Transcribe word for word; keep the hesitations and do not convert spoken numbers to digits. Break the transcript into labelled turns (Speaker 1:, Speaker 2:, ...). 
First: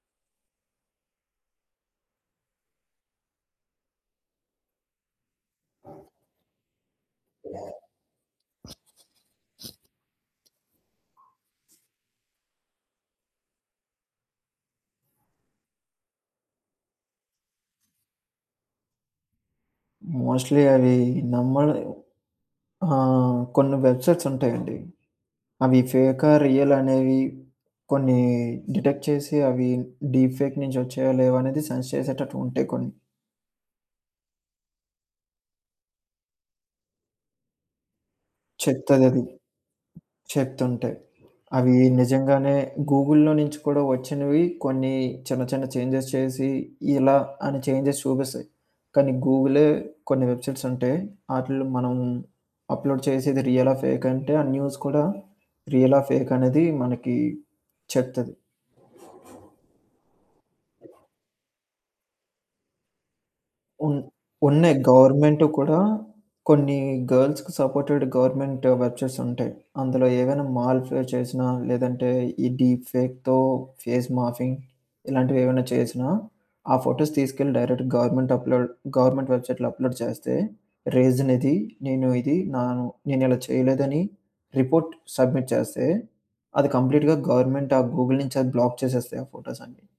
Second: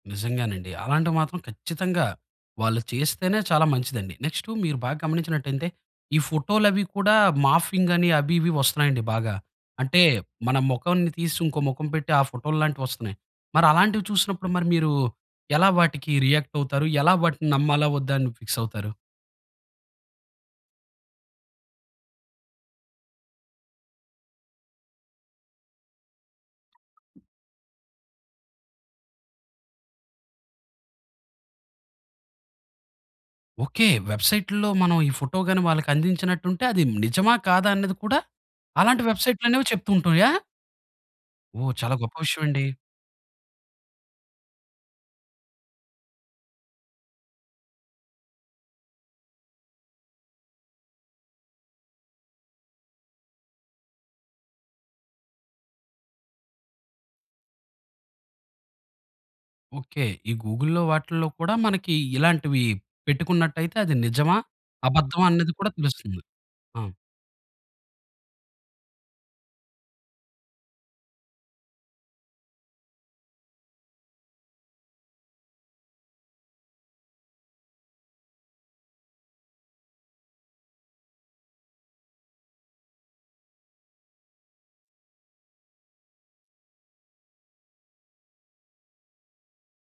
Speaker 1: నిజంగానండి. అలాంటివి మాత్రం ఖచ్చితంగా వాళ్ళు చేస్తేనే చాలా మంచిదండి. నెక్స్టు మీరు బాగా గమనించినట్టయితే ఈ ఫోటోలవి కూడా మార్ఫింగ్ అని అవి ఇవి వస్తున్నాయండి బాగా. అంటే మన మొఖాన్ని తీసి ఇంకో ముఖం పెట్టి ఆ ఫోటోలాంటివొస్తున్నాయి. మరి అలాంటివి చూసినప్పుడు మరి మీరు ఎలా వాటికి రియాక్టవుతారు? ఎలా వాటిని నమ్మాలా వద్దా అని ఫిక్సవుతారు?
Speaker 2: మోస్ట్‌లి అవి నమ్మడం ఆ! కొన్ని వెబ్‌సైట్స్ ఉంటా‌యండి. అవి ఫేకా, రియలనేవి కొన్ని డిటెక్ట్ చేసి అవి డీప్ ఫేక్ నుంచి ఒచ్చాయా లేవా అనేది సెన్స్ చేసేటట్టుగా ఉంటాయి కొన్ని.
Speaker 1: ఓకే. వెబ్‌సైటుల్లో మనం ఈ ఫోటో గాని వాళ్ళకందించినట్టుంటే అది నిజమా, కాదా అన్నది కూడా అలాంటి
Speaker 2: చెప్తదది.
Speaker 1: వెబ్‌సైట్లనేవీ చెప్తూ ఉంటుయా?
Speaker 2: చెప్తుంటయి.
Speaker 1: ఓహ్!
Speaker 2: అవి
Speaker 1: చాలా గొప్ప విషయం
Speaker 2: నిజంగానే
Speaker 1: అండి.
Speaker 2: గూగుల్లో నుంచి కూడా ఒచ్చినవి కొన్ని చిన్న చిన్న చేంజెస్ చేసి ఇలా అని చేంజెస్ చూపిస్తాయి. కానీ గూగులే కొన్ని వెబ్సైట్స్ ఉంటాయి అటిల్లో మనం అప్‌లోడ్ చేసిది రియలా? ఫేకంటే, ఆ న్యూస్ కూడా రియలా ఫేక అనేది మనకి చెప్తది.
Speaker 1: ఓకే. ఈ గూగుల్లో వాటిల్లో కూడా మనకి ఇలాంటివి పెట్టుకున్నట్టయితే అది
Speaker 2: ఉన్
Speaker 1: నిజమా
Speaker 2: ఉన్నాయి.
Speaker 1: అబద్ధమా
Speaker 2: గవర్నమెంటు
Speaker 1: అన్నది కూడా
Speaker 2: కూడా
Speaker 1: తెలుస్తుంది.
Speaker 2: కొన్ని
Speaker 1: ఆ!
Speaker 2: గర్ల్స్‌కి సపోర్టెడ్ గవర్నమెంట్ వెబ్‌సైట్స్ ఉంటాయి. అందులో ఏవైనా మాల్ఫ్ చేసినా లేదంటే ఈ డీప్ ఫేక్‌తో ఫేస్ మాఫింగ్ ఇలాంటివేవైనా చేసినా ఆ ఫోటోస్ తీసుకెళ్ళి డైరెక్ట్ గవర్నమెంట్ అప్‌లోడ్ గవర్నమెంట్ వెబ్‌సైట్‌లో అప్‌లోడ్ చేస్తే రీజనిది నేను ఇది నా‌ను నేనిలా చేయలేదని రిపోర్ట్ సబ్మిట్ చేస్తే అది కంప్లీట్‌గా గవర్నమెంట్ ఆ గూగుల్ నుంచి అది బ్లాక్ చేసేస్తాయి ఆ ఫోటోసన్ని.